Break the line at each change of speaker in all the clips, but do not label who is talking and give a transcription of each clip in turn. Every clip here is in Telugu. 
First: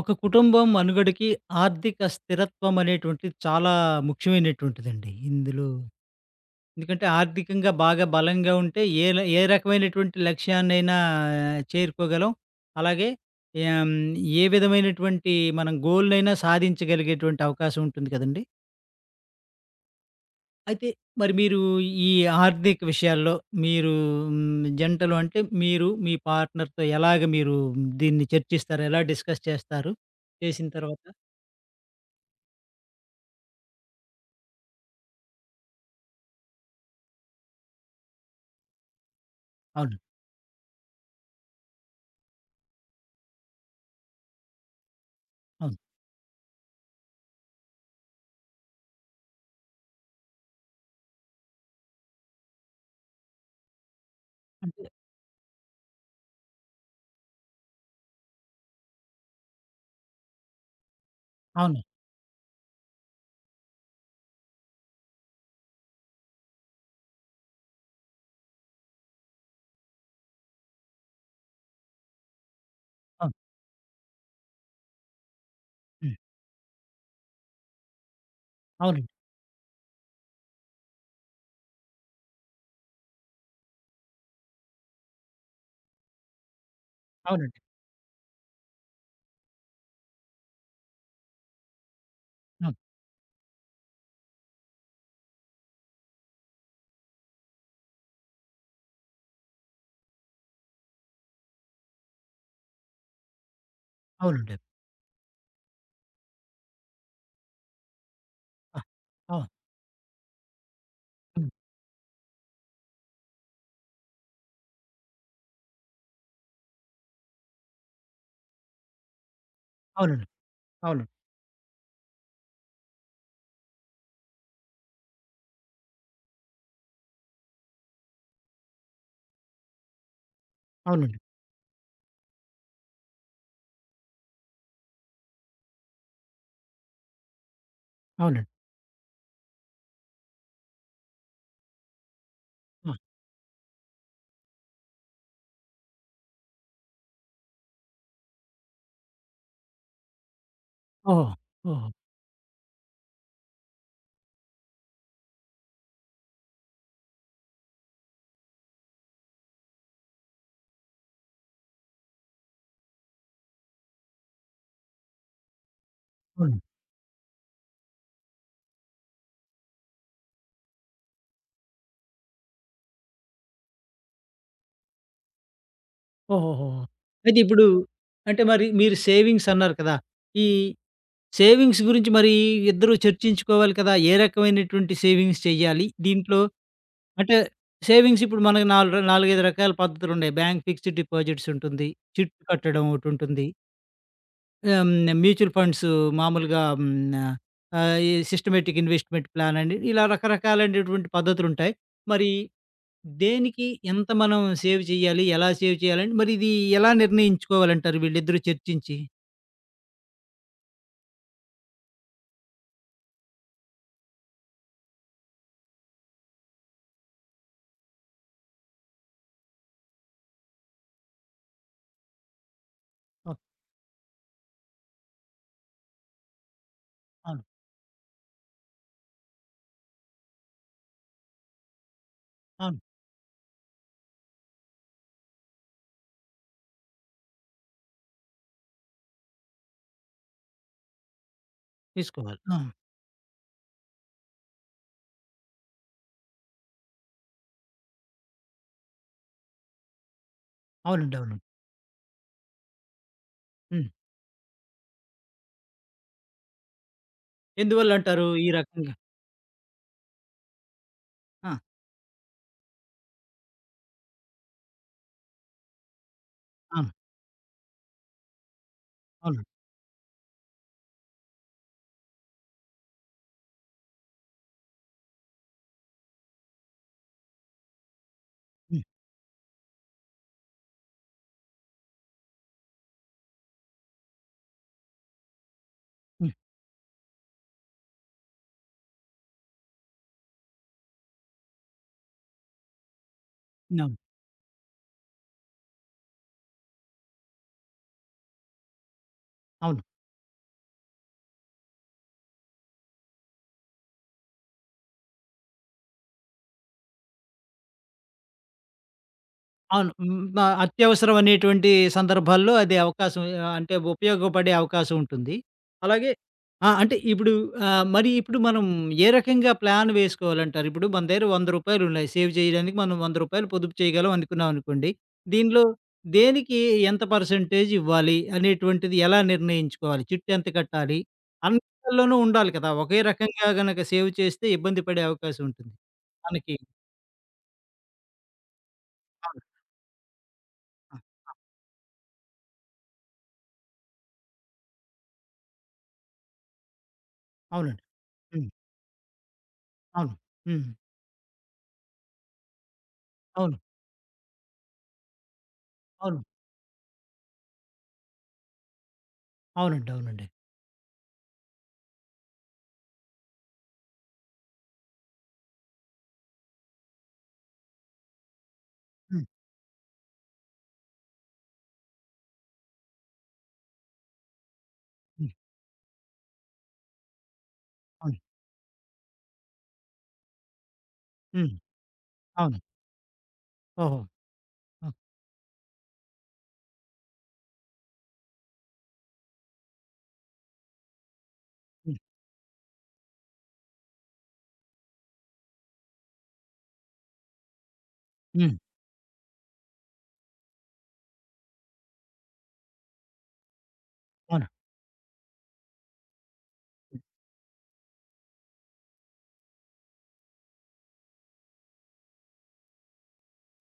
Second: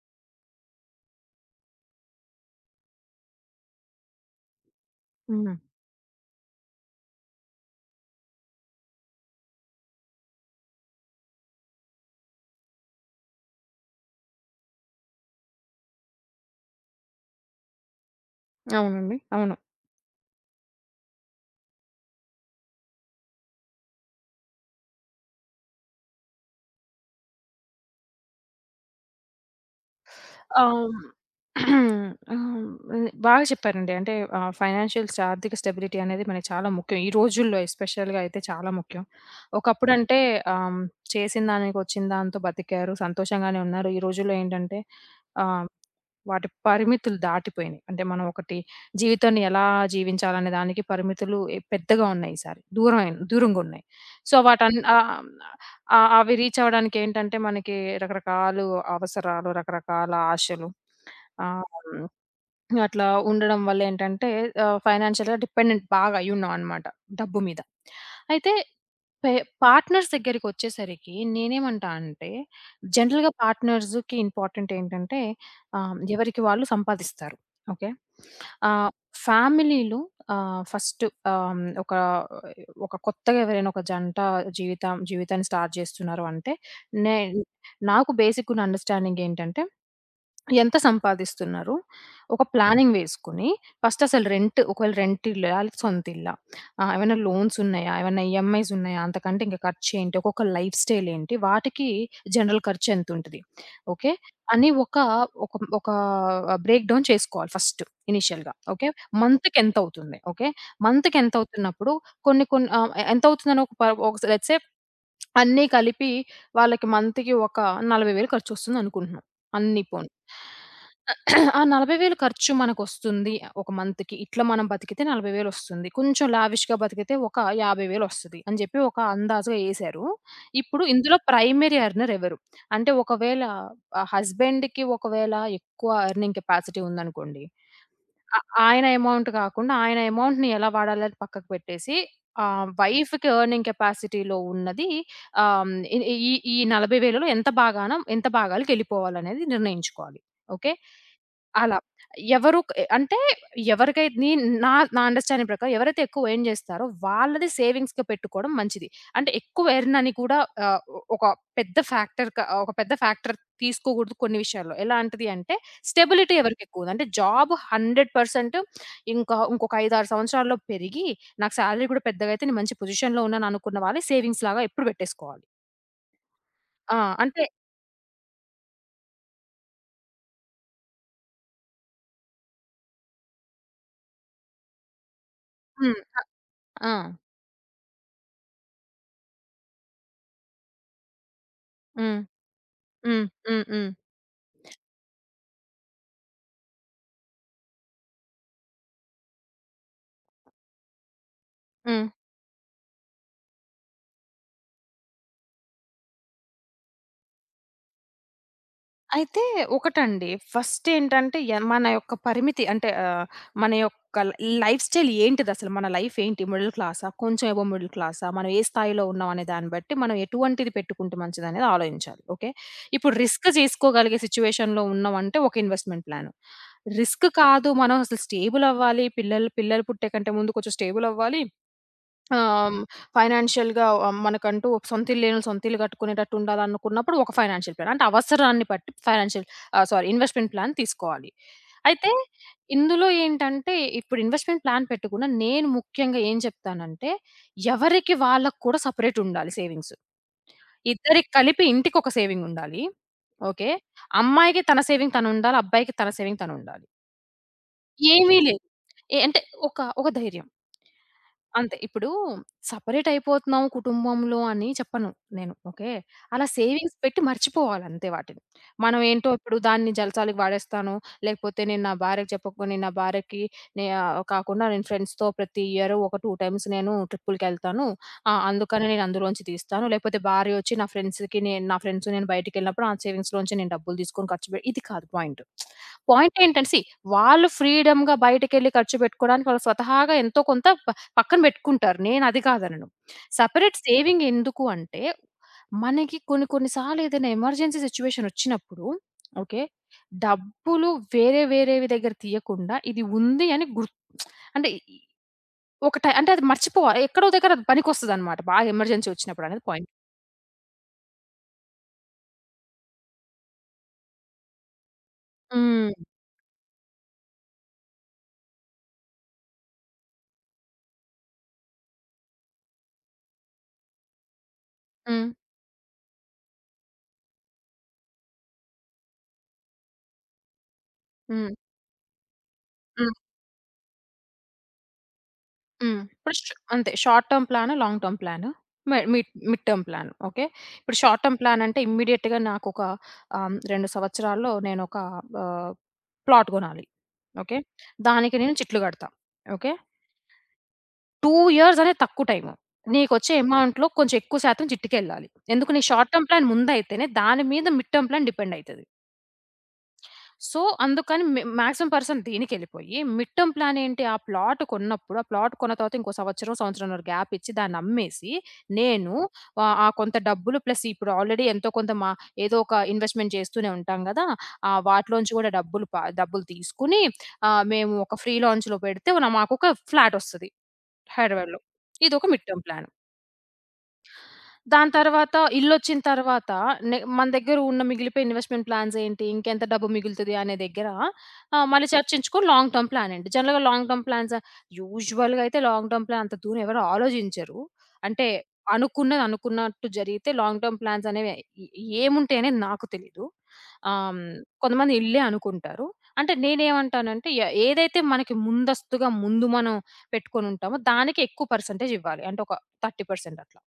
ఒక కుటుంబం మనుగడకి, ఆర్థిక స్థిరత్వం అనేటువంటిది చాలా ముఖ్యమైనటువంటిదండి
అవునా!
ఇందులో. ఎందుకంటే, ఆర్థికంగా బాగా బలంగా ఉంటే ఏ ల ఏ రకమైనటువంటి లక్ష్యాన్నైనా చేరుకోగలం. అలాగే, ఏం ఏ విధమైనటువంటి మనం గోల్‌‌నైనా సాధించగలిగేటువంటి అవకాశముంటుంది కదండీ.
అవునండి. అవును.
అయితే, మరి మీరు ఈ ఆర్థిక విషయాల్లో, మీరు హ్మ్, జంటలు అంటే మీరు మీ పార్ట్‌నర్‌తో ఎలాగ మీరు దీన్ని చర్చిస్తారు? ఎలా డిస్కస్ చేస్తారు? చేసిన
అవును.
తర్వాత
ఆహ్, హ్మ్. ఇది బాగా చెప్పారండి. అంటే ఆహ్, ఫైనాన్షియల్ ఆర్థిక స్టెబిలిటీ అనేది మనకి చాలా ముఖ్యం. ఈ రోజుల్లో ఎస్పెషల్‌గా అయితే చాలా ముఖ్యం.
అవును.
ఒకప్పుడంటే ఆహ్, హ్మ్, చేసినదానికొచ్చిన దాంతో బతికారు, సంతోషంగానే ఉన్నారు. ఈ రోజుల్లో ఏంటంటే, ఆహ్,
అవును.
వాటి పరిమితులు దాటిపోయినాయి. అంటే, మనం ఒకటి జీవితాన్ని ఎలా జీవించాలి అనే దానికి పరిమితులు ఎ పెద్దగా ఉన్నాయి ఈసారి. దూరమై దూరంగున్నాయి. సో, వాటి అన్
అంటే
ఆహ్, హ్మ్, అ అవి రీచ్ అవ్వడానికి ఏంటంటే మనకి రకరకాలు అవసరాలు, రకరకాల ఆశలు ఆహ్,
అవును.
హ్మ్. అట్లా ఉండడం వళ్లేంటంటే, ఆహ్, ఫైనాన్షియల్‌గా డిపెండెంట్ బాగా అయ్యున్నామనమాట. డబ్బు మీద. అయితే పె పార్ట్‌నర్స్ దగ్గరికొచ్చేసరికి నేను ఏమంటా అంటే, జనరల్‌గా
అవును.
పార్ట్‌నర్స్‌కి ఇంపార్టెంట్ ఏంటంటే, ఆహ్,
హ్మ్.
ఎవరికి వాళ్ళు సంపాదిస్తారు. ఓకే. ఆహ్,
అవునండి.
ఫ్యామిలీలు ఆహ్, ఫస్టు ఆహ్, ఒక ఒక కొత్తగా ఎవరైనా ఒక జంట జీవితం జీవితాన్ని స్టార్ట్ చేస్తున్నారు అంటే, నే
అవునండి.
నాకు బేసికున్న అండర్‌స్టాండింగ్ ఏంటంటే ఎంత సంపాదిస్తున్నారు, ఒక
అవును.
ప్లానింగ్ వేసుకొని, ఫస్టసలు రెంట్, ఒకవేళ రెంట్ ఇల్లా, ఆళ్ళ సొంత ఇల్లా, ఆహ్, ఏమైనా లోన్సున్నాయా, ఏమైనా ఈఎంఐస్సున్నాయా, అంతకంటే ఖర్చేంటి, ఒక్కొక్క లైఫ్ స్టైలేంటి, వాటికి జనరల్ ఖర్చెంతుంటది. ఓకే.
అవునండి.
అని ఒక ఒక ఒకా బ్రేక్ డౌన్ చేసుకోవాలి ఫస్టు. ఇనీషియల్‌గా
ఆ!
ఓకే.
అవును.
మంత్‌కెంతవుతుంది, ఓకే.
హ్మ్.
మంత్‌కెంతవుతున్నప్పుడు కొన్ని, కొన్ని ఆహ్, ఎంత అవుతుందని ఒక ప ఒక లెట్స్ సే అన్నీ కలిపి, వాళ్ళకి మంత్‌కి ఒక 40,000 ఖర్చొస్తుంది అనుకుంటున్నాం, అన్ని పోనీ.
అవునండి.
ఆహ్,
అవును.
ఆ 40,000 ఖర్చు మనకొస్తుంది. ఒక మంత్‌కి. ఇట్లా మనం బతికితే నలభై వేలొస్తుంది, కొంచెం లావిష్‌‌గా బతికితే, ఒక యాభై వేలొస్తది. అని చెప్పి ఒక అందాజుగా యేశారు. ఇప్పుడు ఇందులో
అవునండి.
ప్రైమరీ ఎర్నర్ ఎవరు, అంటే ఒకవేళ ఆహ్, హస్బెండ్‌కి ఒకవేళ ఎక్కువ ఎర్నింగ్ కెపాసిటీ ఉందనుకోండి. ఆ
అవునండి.
ఆయన అమౌంట్ కాకుండా, ఆయన అమౌంట్‌ని ఎలా వాడాలి అని పక్కకు పెట్టేసి, ఆహ్,
ఆ!
వైఫ్‌కి ఎర్నింగ్ కెపాసిటీ‌లో ఉన్నది ఆహ్, హ్మ్, ఈ ఈ ఈ 40,000లో ఎంత భాగాన ఎంత భాగాలకు ఎళ్ళిపోవాలనేది నిర్ణయించుకోవాలి. ఓకే.
ఓహో!
అలా.
ఓహో!
ఎవరు క్ అంటే, ఎవరికైతే నీ నా నా అండర్‌స్టాండింగ్ ప్రకారం ఎవరైతే ఎక్కువ ఎర్న్ చేస్తారో, వాళ్ళది సేవింగ్స్‌గా పెట్టుకోవడం మంచిది. అంటే ఎక్కువ ఎర్న్ అని కూడా ఆహ్, ఒక పెద్ద ఫ్యాక్టర్ క ఒక పెద్ద ఫ్యాక్టర్ తీసుకోకూడదు కొన్ని విషయాల్లో. ఎలాంటిది అంటే స్టెబిలిటీ
అవును.
ఎవరికెక్కువుంది. అంటే, జాబు 100 పర్సెంటు, ఇంకా ఇంకొక 5, 6 సంవత్సరాల్లో పెరిగి, నాకు సాలరీ కూడా పెద్దగా అయితే నేను మంచి పొజిషన్‌లో ఉన్నాను అనుకున్న వాళ్ళ సేవింగ్స్ లాగా ఎప్పుడు పెట్టేసుకోవాలి.
ఓహోహోహో!
ఆ!
అయితే
అంటే
ఇప్పుడు అంటే, మరి మీరు సేవింగ్సన్నారు కదా! ఈ సేవింగ్స్ గురించి మరీ ఇద్దరూ చర్చించుకోవాలి కదా! ఏ రకమైనటువంటి సేవింగ్స్ చెయ్యాలి
హ్మ్.
దీంట్లో?
అ ఆ!
అంటే, సేవింగ్స్ ఇప్పుడు మనకి నాలుగు 4, 5 రకాల పద్ధతులున్నాయి. బ్యాంకు ఫిక్స్‌డ్ డిపాజిట్స్ ఉంటుంది,
హ్మ్.
చిట్టు కట్టడం
హ్మ్.
ఒకటుంటుంది.
హ్మ్, హ్మ్.
ఆహ్, హ్మ్. మ్యూచుల్ ఫండ్స్ మాములుగా ఆహ్, హ్మ్. న ఆహ్, ఎ సిస్టమేటిక్ ఇన్‌వెస్ట్‌మెంట్ ప్లానని, ఇలా రకరకాలైనటువంటి పద్ధతులుంటాయి.
హ్మ్.
మరి దేనికి ఎంత మనం సేవ్ చెయ్యాలి, ఎలా సేవ్ చేయాలి అంటే, మరి ఇది ఎలా నిర్ణయించుకోవాలి అంటారు వీళ్ళిద్దరూ చర్చించి?
అయితే, ఒకటండి ఫస్టేంటంటే, ఎన్ మన యొక్క పరిమితి అంటే ఆహ్, మన యొక్క ల్ లైఫ్ స్టైల్ ఏంటిదసల, మన లైఫేంటి, మిడిల్ క్లాసా, కొంచెం అబోవ్ మిడిల్ క్లాసా, మనం ఏ స్థాయిలో ఉన్నాం అనే దాన్ని బట్టి, మనం ఎటువంటిది పెట్టుకుంటే మంచిదనేది ఆలోచించాలి. ఓకే. ఇప్పుడు
ఓహ్!
రిస్క్ చేసుకోగలిగే సిట్యుయేషన్‌లో ఉన్నాం అంటే ఒక ఇన్‌వెస్ట్‌మెంట్ ప్లాను. రిస్క్
అవును.
కాదు మనం అసలు స్టేబులవ్వాలి, పిల్లల్ పిల్లలు పుట్టే కంటే ముందు కొంచెం స్టేబులవ్వాలి. ఆహ్,
అవును.
హ్మ్, ఫైనాన్షియల్‌గా ఆహ్, మనకంటూ ఒక సొంత ఇల్లు లేనోళ్ళు సొంత ఇల్లు గట్టుకునేటట్టు ఉండాలనుకున్నప్పుడు, ఒక ఫైనాన్షియల్ ప్లాన్. అంటే అవసరాన్ని పట్టి ఫైనాన్షియల్ ఆహ్, సారీ ఇన్‌వెస్ట్‌మెంట్ ప్లాన్ తీసుకోవాలి. అయితే
తీసుకోవాలి. ఆ!
ఇందులో ఏంటంటే, ఇప్పుడు ఇన్‌వెస్ట్‌మెంట్ ప్లాన్ పెట్టకుండా నేను ముఖ్యంగా ఏం చెప్తానంటే, ఎవరికి వాళ్ళకి కూడా సపరేటుండాలి సేవింగ్స్.
అవునండి.
ఇద్దరికీ
అవును.
కలిపి ఇంటికొక సేవింగుండాలి. ఓకే.
హ్మ్.
అమ్మాయికి తన సేవింగ్ తనుండాలి. అబ్బాయికి తన సేవింగ్ తనుండాలి.
ఎందువల్ల అంటారు
ఏమీ
ఈ
లే
రకంగా?
ఏ అంటే ఒకా, ఒక ధైర్యం.
ఆ!
అంతే. ఇప్పుడు సెపరేటైపోతున్నాము కుటుంబంలో అని చెప్పను నేను. ఓకే. అలా
ఆ!
సేవింగ్స్ పెట్టి మర్చిపోవాలి అంతే వాటిని. మనం ఏంటో
అవును.
ఇప్పుడు దాన్ని జల్సాలకి వాడేస్తాను, లేకపోతే నేను నా భార్యకి చెప్పకు, నేను నా భార్యకి నే ఆహ్, కాకుండా నేను ఫ్రెండ్స్‌తో ప్రతి ఇయరు ఒక 2 టైమ్స్ నేను ట్రిప్పులుకెళ్తాను. ఆ!
హ్మ్.
అందుకని నేను అందులోంచి తీస్తాను. లేకపోతే భార్యొచ్చి నా ఫ్రెండ్స్‌కి నేను నా ఫ్రెండ్స్ నేను బయటికెళ్ళినప్పుడు ఆ సేవింగ్స్‌లో నుంచే నేను డబ్బులు తీసుకొని ఖర్చు పెట్టి ఇది కాదు పాయింటు.
హ్మ్.
పాయింటేంటంటే సీ, వాళ్ళు ఫ్రీడమ్‌గా బయటికెళ్లి ఖర్చు పెట్టుకోడానికి వాళ్ళు స్వతహాగా ఎంతో కొంత ప పక్కన పెట్టుకుంటారు. నేనది కాదనను. సెపరేట్
అవును.
సేవింగ్ ఎందుకు అంటే, మనకి కొన్ని, కొన్ని సార్లు ఏదైనా ఎమర్జెన్సీ సిట్యుయేషనొచ్చినప్పుడు ఓకే.
అవును.
డబ్బులు వేరే వేరేవి దగ్గర తీయకుండా, ఇది ఉంది అని గుర్ అంటే ఒక ట అంటే అది మర్చిపోవాలి. ఎక్కడో ఒక దగ్గర అది పనికొస్తదన్నమాట. బాగా ఎమర్జెన్సీ ఒచ్చినప్పుడు అనేది పాయింట్.
అవును. హ్మ్. ఆహ్, అత్యవసరం అనేటువంటి సందర్భాల్లో అది అవకాశం హ్మ్. ఆహ్, అంటే ఉపయోగపడే అవకాశముంటుంది.
హ్మ్.
అలాగే ఆ! అంటే ఇప్పుడు ఆహ్, మరి ఇప్పుడు మనం ఏ రకంగా ప్లాన్ వేసుకోవాలంటారు? ఇప్పుడు మన దగ్గర రూ. 100 ఉన్నాయి సేవ్ జేయడానికి మనం రూ. 100 పొదుపు చేయగలం అనుకున్నాం అనుకోండి,
హ్మ్.
దీనిలో దేనికి ఎంత పర్సెంటేజ్ ఇవ్వాలి, అనేటువంటిది ఎలా నిర్ణయించుకోవాలి? చిట్టెంత కట్టాలి?
హ్మ్.
అందులోనూ ఉండాలి కదా! ఒకే
హ్మ్.
రకంగా గనుక సేవ్ చేస్తే ఇబ్బంది పడే అవకాశముంటుంది
హ్మ్. పుష్
మనకి.
అంతే. Short term plan. Long term plan. మె మిడ్
అవును.
Mid term plan. ఓకే.
ఆ!
ఇప్పుడు షార్ట్
ఆ!
టర్మ్ ప్లానంటే, ఇమీడియేట్‌గా నాకొక ఆహ్, హ్మ్, 2 సంవత్సరాల్లో నేనొక ఆహ్, ప్లాట్ గొనాలి. ఓకే.
అవునండి.
దానికి
హ్మ్.
నేను చిట్లు గడతా. ఓకే.
అవును. హ్మ్.
2 ఇయర్స్ అనేది తక్కువ టైము. నీకొచ్చే
అవును.
అమౌంట్‌లో కొంచెం ఎక్కువ శాతం చిట్టుకెళ్ళాలి. ఎందుకు నీకు షార్ట్
అవును.
టర్మ్ ప్లాన్ ముందైయితేనే దాని మీద మిడ్ టర్మ్ ప్లాన్ డిపెండయితది.
అవునండి. అవునండి.
సో అందుకని మేం మాక్సిమం పర్సంట్ దీనికెళ్ళిపోయి మిడ్ టర్మ్ ప్లానేంటి? ఆ ప్లాట్ కొన్నప్పుడు, ఆ ప్లాట్ కొన్న తర్వాత ఇంకో సంవత్సరం, సంవత్సరంన్నర గ్యాపిచ్చి దాన్ని అమ్మేసి. నేను
హ్మ్.
ఆహ్, ఆ కొంత డబ్బులు ప్లస్ ఇప్పుడు ఆల్రెడీ ఎంతో కొంత మ ఏదో ఒక ఇన్వెస్ట్‌మెంట్ చేస్తూనే ఉంటాం గదా! ఆహ్, వాటిలో
హ్మ్.
నుంచి గూడా డబ్బులు బ డబ్బులు తీసుకొని ఆహ్, మేము ఒక
అవును.
ఫ్రీ లాంచ్‌లో పెడితే మాకొక ఫ్లాటొస్తది.
హ్మ్.
హైదరాబాద్‌లో. ఇదొక మిడ్
అవును.
Term plan.
ఓహో!
దాని
ఆ!
తర్వాత ఇల్లొచ్చిన తర్వాత న మన దగ్గర ఉన్న మిగిలిపోయిన ఇన్వెస్ట్‌మెంట్ ప్లాన్సేంటి? ఇంకెంత డబ్బు మిగులుతది అనే దగ్గర ఆహ్, మళ్ళీ
హ్మ్.
చర్చించుకొని లాంగ్ టర్మ్ ప్లానేంటి? జనరల్‌గా లాంగ్ టర్మ్ ప్లాన్స్ యూజువల్‌గా అయితే లాంగ్ టర్మ్ ప్లాన్, అంత దూరం ఎవరు ఆలోచించరు. అంటే
హ్మ్.
అనుకున్నది అనుకున్నట్టు జరిగితే లాంగ్ టర్మ్ ప్లాన్సనేవి ఎ ఏముంటయనేది నాకు తెలీదు. ఆహ్, హ్మ్,
అవును.
కొంతమంది ఇల్లే అనుకుంటారు. అంటే నేనేమంటానంటే ఎ ఏదైతే మనకి ముందస్తుగా ముందు మనం, పెట్టుకొనుంటామో దానికెక్కువ పర్సెంటేజ్ ఇవ్వాలి. అంటే ఒక 30% అట్లా.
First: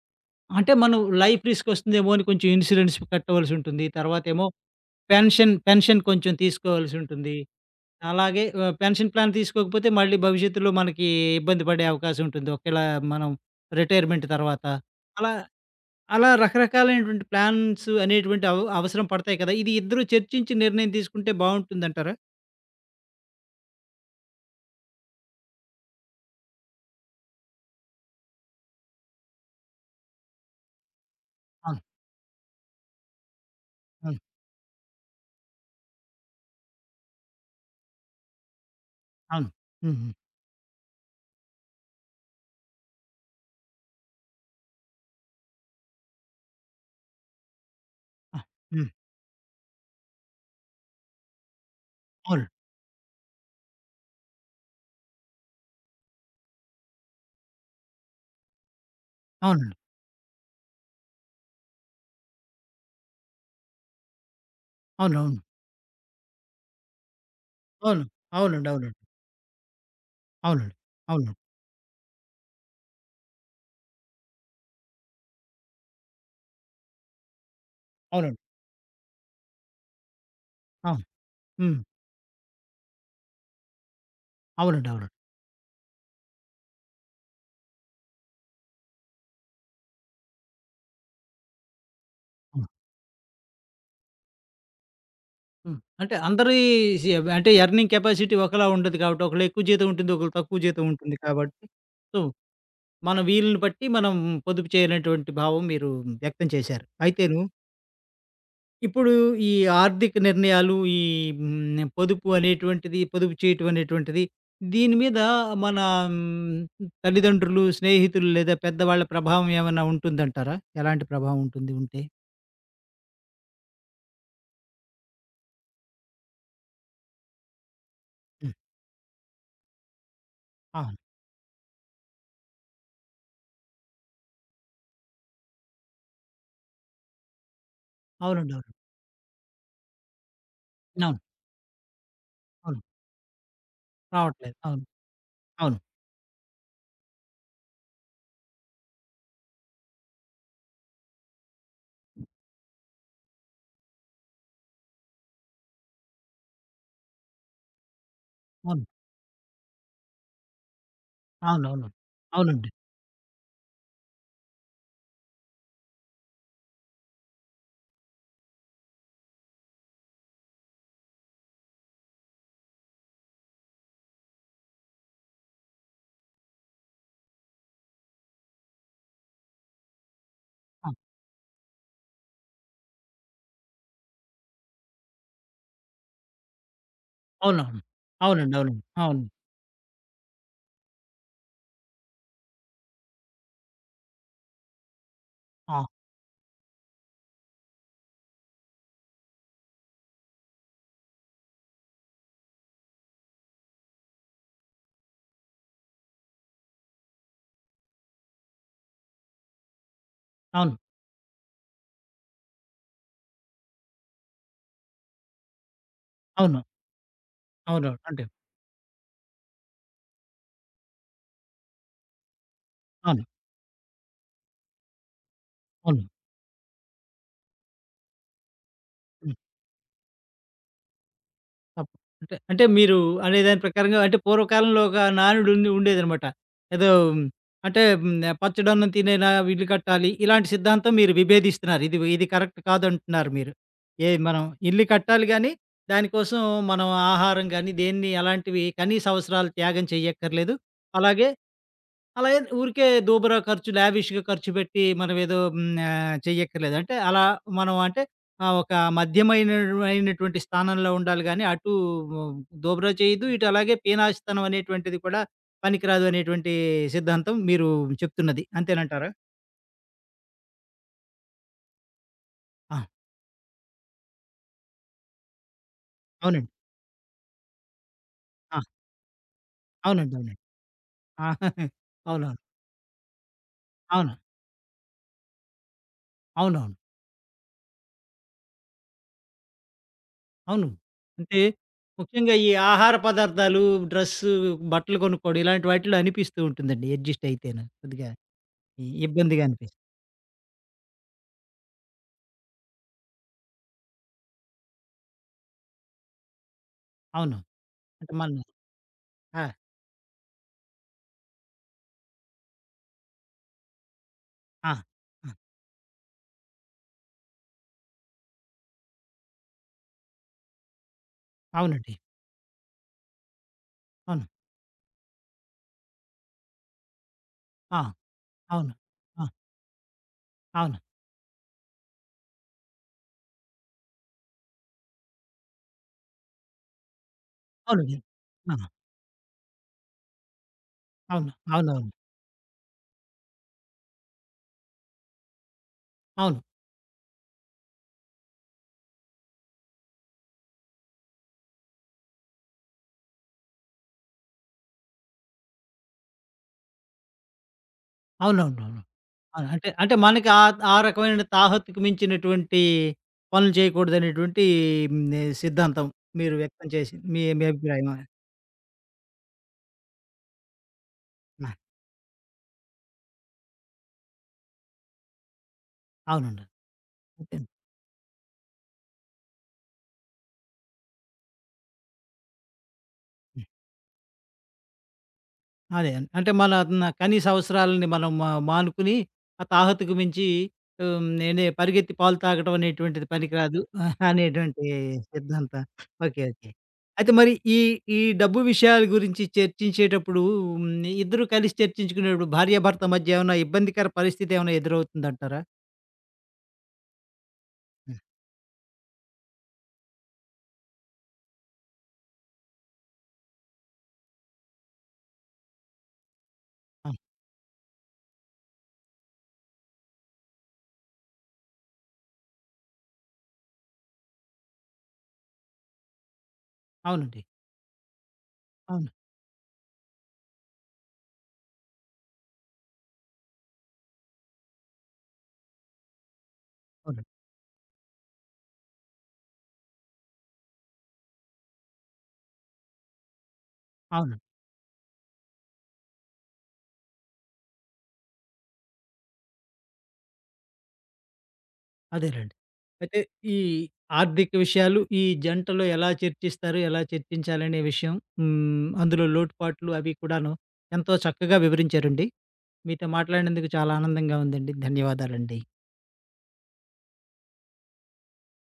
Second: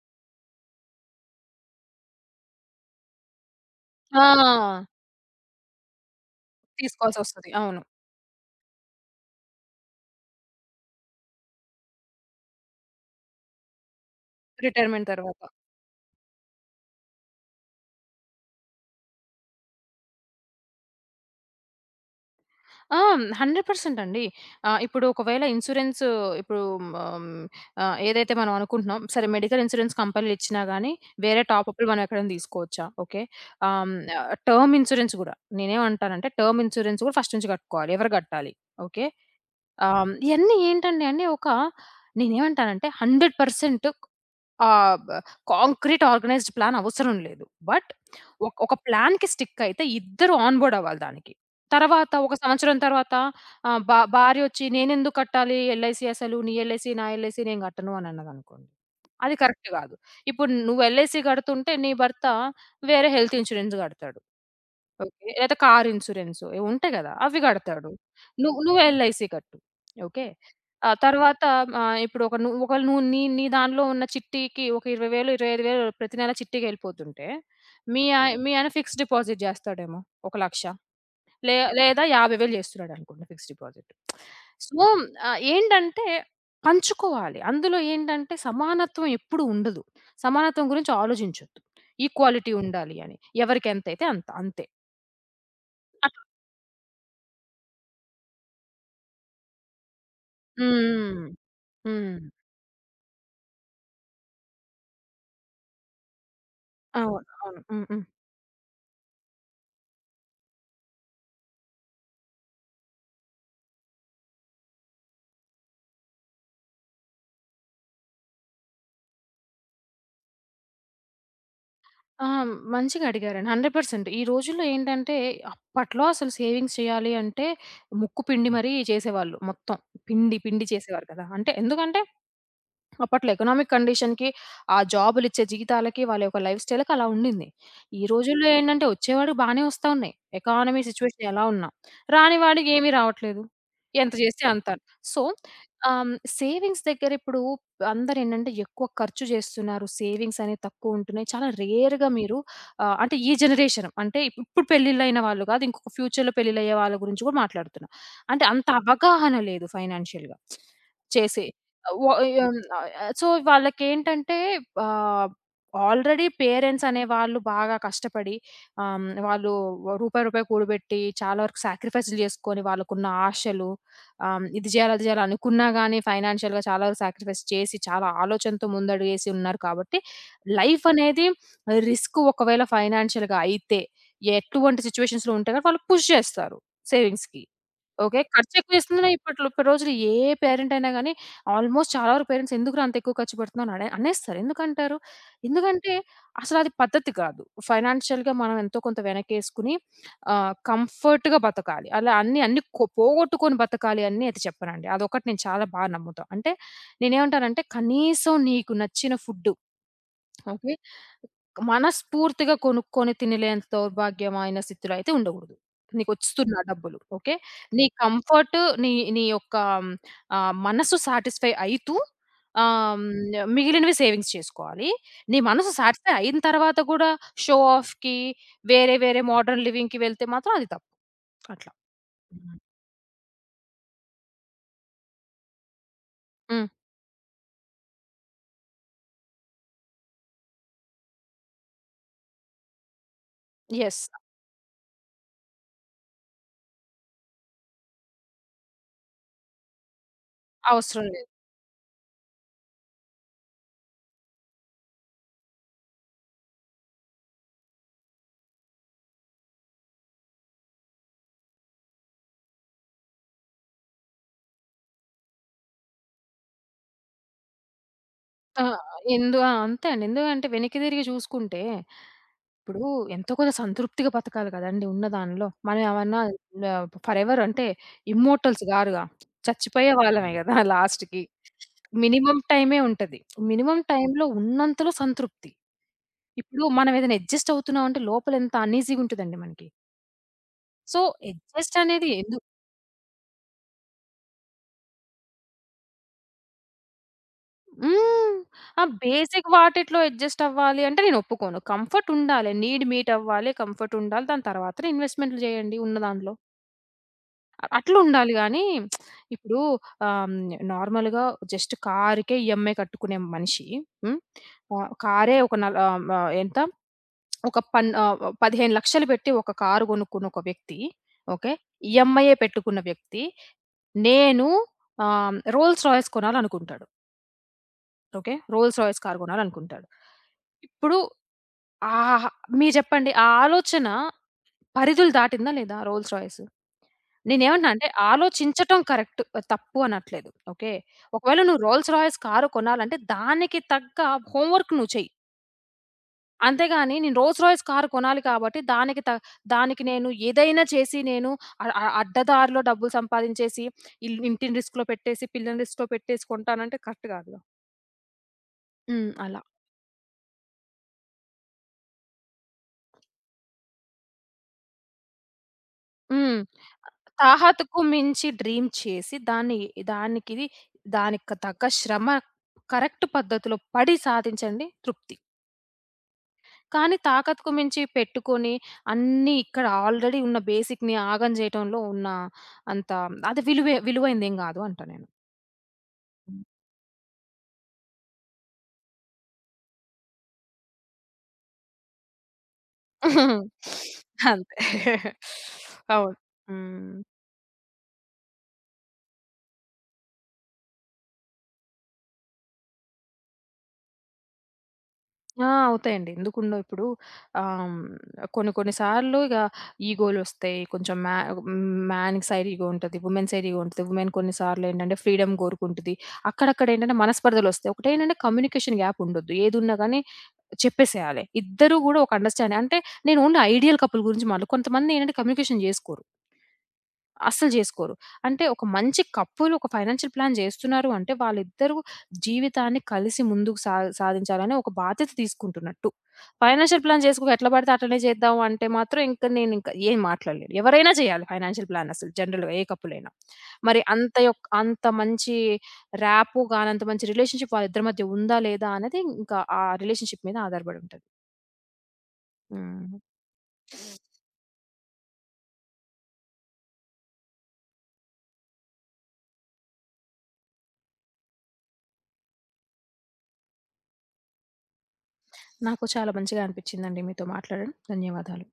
అంటే మనం లైఫ్ రిస్క్ వస్తుందేమో అని, కొంచెం ఇన్స్యూరెన్స్ కట్టవలసుంటుంది. తర్వాతేమో
ఆ!
పెన్షన్, పెన్షన్ కొంచెం తీసుకోవాల్సుంటుంది,
తీసుకోవాల్సొస్తది. అవును.
అలాగే ఆహ్, పెన్షన్ ప్లాన్ తీసుకోకపోతే మళ్ళీ భవిష్యత్తులో మనకి ఇబ్బంది పడే అవకాశం ఉంటుంది. ఒకేళ మనం రిటైర్మెంట్ తర్వాత.
రిటైర్‌మెంట్
అలా,
తరువాత.
అలా రకరకాలైనటువంటి ప్లాన్స్ అనేటువంటి అవ్ అవసరం పడతాయి కదా! ఇది ఇద్దరూ చర్చించి నిర్ణయం తీసుకుంటే బావుంటుందంటారా?
ఆ! 100% అండి. ఆహ్, ఇప్పుడు ఒకవేళ ఇన్‌సూరెన్సు ఇప్పుడు హ్మ్, ఆహ్, ఏదైతే మనం అనుకుంటున్నాం సరే మెడికల్ ఇన్‌సూరెన్స్ కంపెనీలిచ్చినా గాని, వేరే
ఆ!
టాపప్పులు మనం ఎక్కడైనా తీసుకోవచ్చా? ఓకే. ఆహ్, హ్మ్,
హ్మ్.
ఆహ్, టర్మ్ ఇన్‌సూరెన్స్ గూడా. నేనేమంటానంటే, టర్మ్ ఇన్‌సూరెన్స్ గూడా ఫస్ట్ నుంచి కట్టుకోవాలి. ఎవరు కట్టాలి? ఓకే.
అవును.
ఆహ్, హ్మ్,
హుహు.
ఇవన్నీ ఏంటండి అని ఒక నేనేమంటానంటే 100% ఒక్ ఆహ్, బ కాంక్రీట్ ఆర్గనైజ్డ్ ప్లాన్ అవసరం లేదు. బట్
ఆ!
ఒక్ ఒక
హ్మ్.
ప్లాన్‌కి స్టికయితే ఇద్దరు ఆన్‌బోర్డ్ అవ్వాలి దానికి. తర్వాత ఒక
అవునండి.
సంవత్సరం తర్వాత ఆహ్, బా భార్యొచ్చి, నేనెందుకు కట్టాలి? ఎల్‌ఐసీ అసలు నీ ఎల్‌ఐసీ, నా ఎల్‌ఐసీ, నేను గట్టను అని అన్నదనుకోండి. అది కరెక్ట్
అవునండి.
గాదు. ఇప్పుడు నువ్వు ఎల్‌ఐసీ కడుతుంటే, నీ భర్త వేరే హెల్త్ ఇన్‌సూరెన్స్ గడతాడు, ఓకే.
అవునవును.
లేతే కారు ఇన్‌సూరెన్సు. ఇవుంటాయి గదా! అవి గడతాడు.
అవును.
నువ్
అవునండి.
నువ్వు
అవునండి.
ఎల్‌ఐసీ కట్టు. ఓకే.
అవునండి.
ఆ
అవును.
తర్వాత ఆహ్, ఇప్పుడు ఒక, నువ్వు ఒకవేళ నువ్వు నీ నీ దాన్లో ఉన్న చిట్టీకి ఒక 20000, 25000 ప్రతి నెల చిట్టీకెళ్ళిపోతుంటే, మీ ఆయ
అవును.
మీ ఆయన ఫిక్స్‌డ్ డిపాజిట్ జేస్తాడేమో. ఒక 100000
ఆ!
లే
హ్మ్.
లేదా 50000 జేస్తున్నాడనుకోండి ఫిక్స్‌డ్ డిపాజిట్. సో,
అవునండి. అవును.
ఆహ్, ఏంటంటే, పంచుకోవాలి. అందులో ఏంటంటే సమానత్వం ఎప్పుడూ ఉండదు. సమానత్వం గురించి ఆలోజించొద్దు. ఈక్వాలిటీ
హ్మ్.
ఉండాలి అని. ఎవరికెంతైతే అంత అంతే.
హ్మ్. అంటే అందరీ సి అంటే ఎర్నింగ్ కెపాసిటీ ఒకలా ఉండదు గాబట్టి, ఒకళ్ళెక్కువ జీతం ఉంటుంది, ఒకళ్ళకి తక్కువ
హ్మ్,
జీతం ఉంటుంది
హ్మ్.
కాబట్టి సో,
హ్మ్.
మన వీలుని బట్టి మనం పొదుపు చేయనటువంటి భావం మీరు వ్యక్తం చేశారు.
అవును,
అయితేను
అవును. హ్మ్, హ్మ్.
ఇప్పుడు ఈ ఆర్థిక నిర్ణయాలు, ఈ హ్మ్, పొదుపు అనేటువంటిది, పొదుపు చేయటం అనేటువంటిది. దీని మీద మన హ్మ్, తల్లిదండ్రులు, స్నేహితులు లేదా పెద్దవాళ్ళ ప్రభావం ఏమైనా ఉంటుందంటారా? ఎలాంటి ప్రభావం ఉంటుంది, ఉంటే?
ఆ! మంచిగా అడిగారండి. 100% ఈ రోజుల్లో ఏంటంటే, అప్పట్లో అసలు సేవింగ్స్ చేయాలి అంటే, ముక్కు పిండి
హ్మ్.
మరీ చేసేవాళ్ళు. మొత్తం పిండి, పిండి
ఆ!
చేసేవారు కదా! అంటే ఎందుకంటే, అప్పట్లో ఎకనామిక్ కండిషన్‌కి, ఆ జాబులిచ్చే జీవితాలకి, వాళ్ళ యొక్క లైఫ్‌స్టైల్‌కి అలా ఉండింది. ఈ రోజుల్లో
అవునండవును.
ఏంటంటే, వచ్చేవాడికి బాగానే వస్తున్నాయి. ఎకానమీ
అవును.
సిట్యుయేషన్ ఎలా ఉన్నా. రాని వాడికి
అవును.
ఏమి రావట్లేదు. ఎంత చేస్తే
రావట్లేదు.
అంత.
అవును.
సో,
అవును.
ఆహ్, హ్మ్, సేవింగ్స్ దగ్గరిప్పుడు అందరేంటంటే ఎక్కువ ఖర్చు చేస్తున్నారు. సేవింగ్సనేవి తక్కువుంటున్నాయి. చాలా రేర్‌గా మీరు ఆహ్, అంటే ఈ జనరేషను, అంటే ఇప్పుడు పెళ్లిళ్లయిన వాళ్ళు కాదు, ఇంకొక ఫ్యూచర్‌లో పెళ్లిళ్లు అయ్యే వాళ్ళ గురించి కూడా మాట్లాడుతున్నా. అంటే అంత
అవును.
అవగాహన లేదు ఫైనాన్షియల్‌గా. చేసే
అవునవును.
అవ్ య
అవునండీ.
ఆహ్, సో, వాళ్ళకేంటంటే ఆహ్, ఆల్రెడీ పేరెంట్సనే వాళ్ళు బాగా కష్టపడి ఆహ్, హ్మ్, వాళ్ళు ఓ రూపాయి, రూపాయి కూడబెట్టి, చాలా వరకు సాక్రిఫైస్ చేసుకొని, వాళ్ళకున్న ఆశలు ఆహ్, హ్మ్, ఇది చేయాలి, అది చేయాలి అనుకున్నా గాని ఫైనాన్షియల్‌గా చాలా సాక్రిఫైస్ చేసి, చాలా ఆలోచనతో ముందడుగేసి ఉన్నారు కాబట్టి,
ఆ!
లైఫనేది రిస్కు, ఒకవేళ ఫైనాన్షియల్‌గా అయితే ఎటువంటి సిట్యుయేషన్‌లో ఉంటే వాళ్ళు పుష్ చేస్తారు సేవింగ్స్‌కి.
అవునవును.
ఓకే.
అవునండీ.
ఖర్చెక్కువ
అవునండీ.
వేసుకున్నా
అవును.
ఇప్పటిలో ఇప్పటి రోజుల్లో ఏ పేరెంటైయినా గాని, ఆల్మోస్ట్ చాలా వరకు పేరెంట్స్, ఎందుకురా అంత ఎక్కువ ఖర్చు పెడుతున్నావు, అడే అనేస్తారు. ఎందుకు అంటారు?
ఆ!
ఎందుకంటే అసలది పద్ధతి కాదు. ఫైనాన్షియల్‌గా మనం ఎంతో కొంత వెనక్కేసుకొని, ఆ కంఫర్ట్‌గా బతకాలి. అలా అన్ని, అన్ని కొ పోగొట్టుకొని బ్రతకాలి అని చెప్పనండి. అదొకటి నేను చాలా బాగా నమ్ముతా. అంటే నేనేమంటానంటే, కనీసం నీకు నచ్చిన ఫుడ్డు, ఓకే,
అవును.
మనస్ఫూర్తిగా కొనుక్కొని తినలేనంత దౌర్భాగ్యమైన స్థితిలో అయితే ఉండకూడదు. నీకు
అవును.
వస్తున్నాయి డబ్బులు, ఓకే. నీ
అవునవును. అంటే
కంఫర్టు నీ, నీ యొక్క హ్మ్, ఆహ్, మనస్సు సాటిస్ఫై అయితూ ఆహ్, హ్మ్,
అవును.
మిగిలినవి సేవింగ్స్ చేసుకోవాలి. నీ మనసు
అవును.
సాటిస్ఫై అయిన తర్వాత కూడా, షో ఆఫ్‌కి, వేరే, వేరే
హ్మ్.
మోడర్న్ లివింగ్‌కి వెళ్తే మాత్రం అది తప్పు. అట్లా
తప్ అంటే అంటే మీరు అనే దాని ప్రకారంగా, అంటే పూర్వకాలంలో ఒక నానుడు ఉండే ఉండేదనమాట.
హ్మ్.
ఏదో అంటే హ్మ్, 'పచ్చడి అన్నం తినేనా ఇల్లు కట్టాలి' ఇలాంటి సిద్ధాంతం. మీరు విభేదిస్తున్నారు. ఇది, ఇది కరెక్ట్ కాదంటున్నారు మీరు.
యెస్.
ఎ మనం ఇల్లు కట్టాలి గానీ, దాని కోసం మనం ఆహారం గానీ, దేన్ని, అలాంటివి కనీస అవసరాలు త్యాగం చేయక్కర్లేదు.
అవసరం లేదు.
అలాగే, అలాగే ఊరికే దూబరా ఖర్చు, లావిష్‌గా ఖర్చు పెట్టి మనం ఏదో హ్మ్, ఆహ్, చెయ్యక్కర్లేదు అంటే, అలా మనం అంటే, ఆ ఒక మధ్యమైన అయినటువ అయినటువంటి స్థానంలో ఉండాలి గాని, అటు దూబరా చేయద్దు, ఇటు అలాగే పీనాసితనం అనేటువంటిది కూడా పనికిరాదు అనేటువంటి సిద్ధాంతం మీరు చెప్తున్నది.
ఆ!
అంతేనంటారా?
ఎందు ఆ! అంతే అండి. ఎందుకంటే వెనక్కి తిరిగి చూసుకుంటే, ఇప్పుడు
ఆ!
ఎంతో కొంత సంతృప్తిగా బతకాలి కదండీ. ఉన్నదాంట్లో మనం ఏమన్నా
అవునండి.
ఆహ్, ఫరెవర్ అంటే,
ఆ!
ఇమ్మోర్టల్స్ కాదుగా, చచ్చిపోయే
అవునండి.
వాళ్ళమే
అవునండి.
కదా! లాస్ట్‌కి.
ఆ! అవునవును.
మినిమమ్ టైమే ఉంటది. మినిమమ్
అవును.
టైమ్‌లో ఉన్నంతలో సంతృప్తి. ఇప్పుడు
అవునవును.
మనమేదైనా అడ్జస్ట్ అవుతున్నామంటే, లోపల ఎంత అన్‌ఈజీగా ఉంటదండి మనకి.
అవును.
సో,
అంటే
అడ్జస్ట్ అనేది
ముఖ్యంగా
ఎందుకు?
ఈ ఆహార పదార్థాలు డ్రెస్సు, బట్టలు కొనుక్కోవడం ఇలాంటి వాటిలో అనిపిస్తూ ఉంటుందండి. అడ్జస్ట్ అయితేనా కొద్దిగా
హ్మ్. ఆ
ఇ ఇబ్బందిగా
బేసిక్
అనిపి
వాటిట్లో అడ్జస్ట్ అవ్వాలి అంటే నేను ఒప్పుకోను. కంఫర్టుండాలి. నీడ్ మీట్ అవ్వాలి. కంఫర్టుండాలి. దాని తరువాతనే ఇన్‌వెస్ట్‌మెంట్లు చేయండి ఉన్నదాంట్లో.
అవును. అంటే
అట్లుండాల
మన
గానీ,
ఆ!
ఇప్పుడు ఆహ్, హ్మ్. నార్మల్‌గా జస్ట్ కారుకే ఈఎంఐ కట్టుకునే మనిషి హ్మ్.
ఆ!
ఆహ్,
ఆ!
కారే ఒక నలా ఆహ్, హ్మ్. ఆహ్, ఎంత? ఒక, పన్ ఆహ్, 15,00,000 పెట్టి ఒక కారు కొనుక్కున్న ఒక వ్యక్తి, ఓకే.
అవునండి.
ఈఎంఐ పెట్టుకున్న వ్యక్తి
అవును.
నేను ఆహ్, రోల్స్ రాయిస్ కొనాలి అనుకుంటాడు.
ఆ!
ఓకే.
అవును.
రోల్స్ రాయ్స్ కారు
ఆ!
కొనాలనుకుంటాడు.
అవును.
ఇప్పుడు ఆహాహా మీరు చెప్పండి, ఆ ఆలోచన పరిధులు దాటిందా, లేదా? Rolls Royce. నేను ఏమంటున్నానంటే,
అవునండి. ఆ!
ఆలోచించటం కరెక్ట్ తప్పు అనట్లేదు. ఓకే,
అవును.
ఒకవేళ నువ్వు
అవునవును.
రోల్స్ రాయ్స్ కారు కొనాలంటే, దానికి తగ్గ హోమ్ వర్క్ నువ్వు చెయ్యి.
అవును.
అంతేగాని నేను రోల్స్ రాయ్స్ కారు కొనాలి కాబట్టి, దానికి త దానికి నేను ఏదైనా చేసి, నేను అ అ అడ్డదారిలో డబ్బులు సంపాదించేసి, ఇల్లు ఇంటిని రిస్క్‌లో పెట్టేసి, పిల్లని రిస్క్‌లో పెట్టేసి కొంటానంటే కరెక్ట్ కాదుగా.
అవునవునవును.
హ్మ్. అలా.
అవును అంటే అంటే మనకి ఆహ్, ఆ రకమైన తాహత్తుకు మించినటువంటి పనులు చేయకూడదనేటువంటి హ్మ్, సిద్ధాంతం మీరు
హ్మ్. ఆహ్,
వ్యక్తం చేసింది. మీ మీ
తాహతుకు
అభిప్రాయమా?
మించి డ్రీమ్ చేసి దాన్ని దానికిది దానికి
ఆ!
తగ్గ శ్రమ కరెక్ట్ పద్ధతిలో పడి సాధించండి తృప్తి.
అవునండి.
కానీ
అంతేన
తాకత్తుకు మించి పెట్టుకొని, అన్ని ఇక్కడ ఆల్రెడీ ఉన్న బేసిక్‌ని ఆగం చేయటంలో ఉన్న అంత అది
హ్మ్.
విలువే విలువైనదేమి కాదు అంటా నేను.
అదే, అంటే
హ్మ్.
మన నా కనీస అవసరాలను మనం మా మానుకుని, ఆ తాహతుకు మించి హ్మ్, నేనే పరిగెత్తి పాలు తాగడం అనేటువంటిది పనికిరాదు
అంతే
అనేటువంటి సిద్ధాంతం.
అవును.
Okay, okay.
హ్మ్.
అయితే మరి ఈ ఈ డబ్బు విషయాల గురించి చర్చించేటప్పుడు హ్మ్. ఇద్దరు కలిసి చర్చించుకునేటప్పుడు భార్య, భర్త మధ్య ఏమైనా ఇబ్బందికర పరిస్థితేమన్నా ఎదురవుతుందంటారా?
ఆ! అవుతాయండి ఎందుకు ఉండవు, ఇప్పుడు ఆహ్,
హ్మ్.
హ్మ్. కొన్ని కొన్ని సార్లు ఇగా ఇగోలొస్తాయి కొంచెం మ్యా మ్యాన్ సైడ్ ఇగో ఉంటది, వుమెన్ సైడ్ ఇగో ఉంటది, వుమెన్ కొన్ని సార్లు ఏంటంటే, ఫ్రీడమ్ కోరుకుంటది. అక్కడక్కడ
ఆ!
ఏంటంటే, మనస్పర్ధలు వస్తాయి. ఒకటేంటంటే కమ్యూనికేషన్ గ్యాప్ ఉండొద్దు, ఏదున్నా గాని చెప్పేసేయాలి. ఇద్దరూ కూడా ఒక అండర్‌స్టాండింగ్ అంటే నేను ఓన్లీ ఐడియల్ కపుల్ గురించి మాట్లాడ కొంతమందేంటంటే, కమ్యూనికేషన్ జేసుకోరు.
అవునండి.
అస్సలు జేసుకోరు. అంటే ఒక
అవును.
మంచి కపులు ఒక ఫైనాన్షియల్ ప్లాన్ జేస్తున్నారు అంటే, వాళ్ళిద్దరూ జీవితాన్ని కలిసి ముందుకు సా సాధించాలని ఒక బాధ్యత తీసుకుంటున్నట్టు. ఫైనాన్షియల్ ప్లాన్
అవునండి.
చేసుకో ఎట్లా పడితే అట్లనే చేద్దాం అంటే మాత్రం ఇంకా నేనింక ఏం మాట్లాడలేను. ఎవరైనా చేయాలి, ఫైనాన్షియల్ ప్లాన్ అసలు జనరల్‌గా ఏ కపులయినా. మరి
అవును.
అంత యోక్ అంత మంచి ర్యాపొ గాని, అంత మంచి రిలేషన్‌షిప్ వాళ్ళ ఇద్దరి మధ్య ఉందా లేదా అనేది ఇంకా ఆ రిలేషన్‌షిప్ మీద ఆధారపడుంటది.
అదేనండి.
హ్మ్.
అయితే, ఈ ఆర్థిక విషయాలు, ఈ జంటలో ఎలా చర్చిస్తారు? ఎలా చర్చించాలనే విషయం హ్మ్. అందులో లోటుపాట్లు అవి కూడాను ఎంతో చక్కగా వివరించారండి. మీతో మాట్లాడినందుకు చాలా ఆనందంగా ఉందండి. ధన్యవాదాలండి.
నాకు చాలా మంచిగా అనిపించిందండి మీతో మాట్లాడడాం, ధన్యవాదాలు.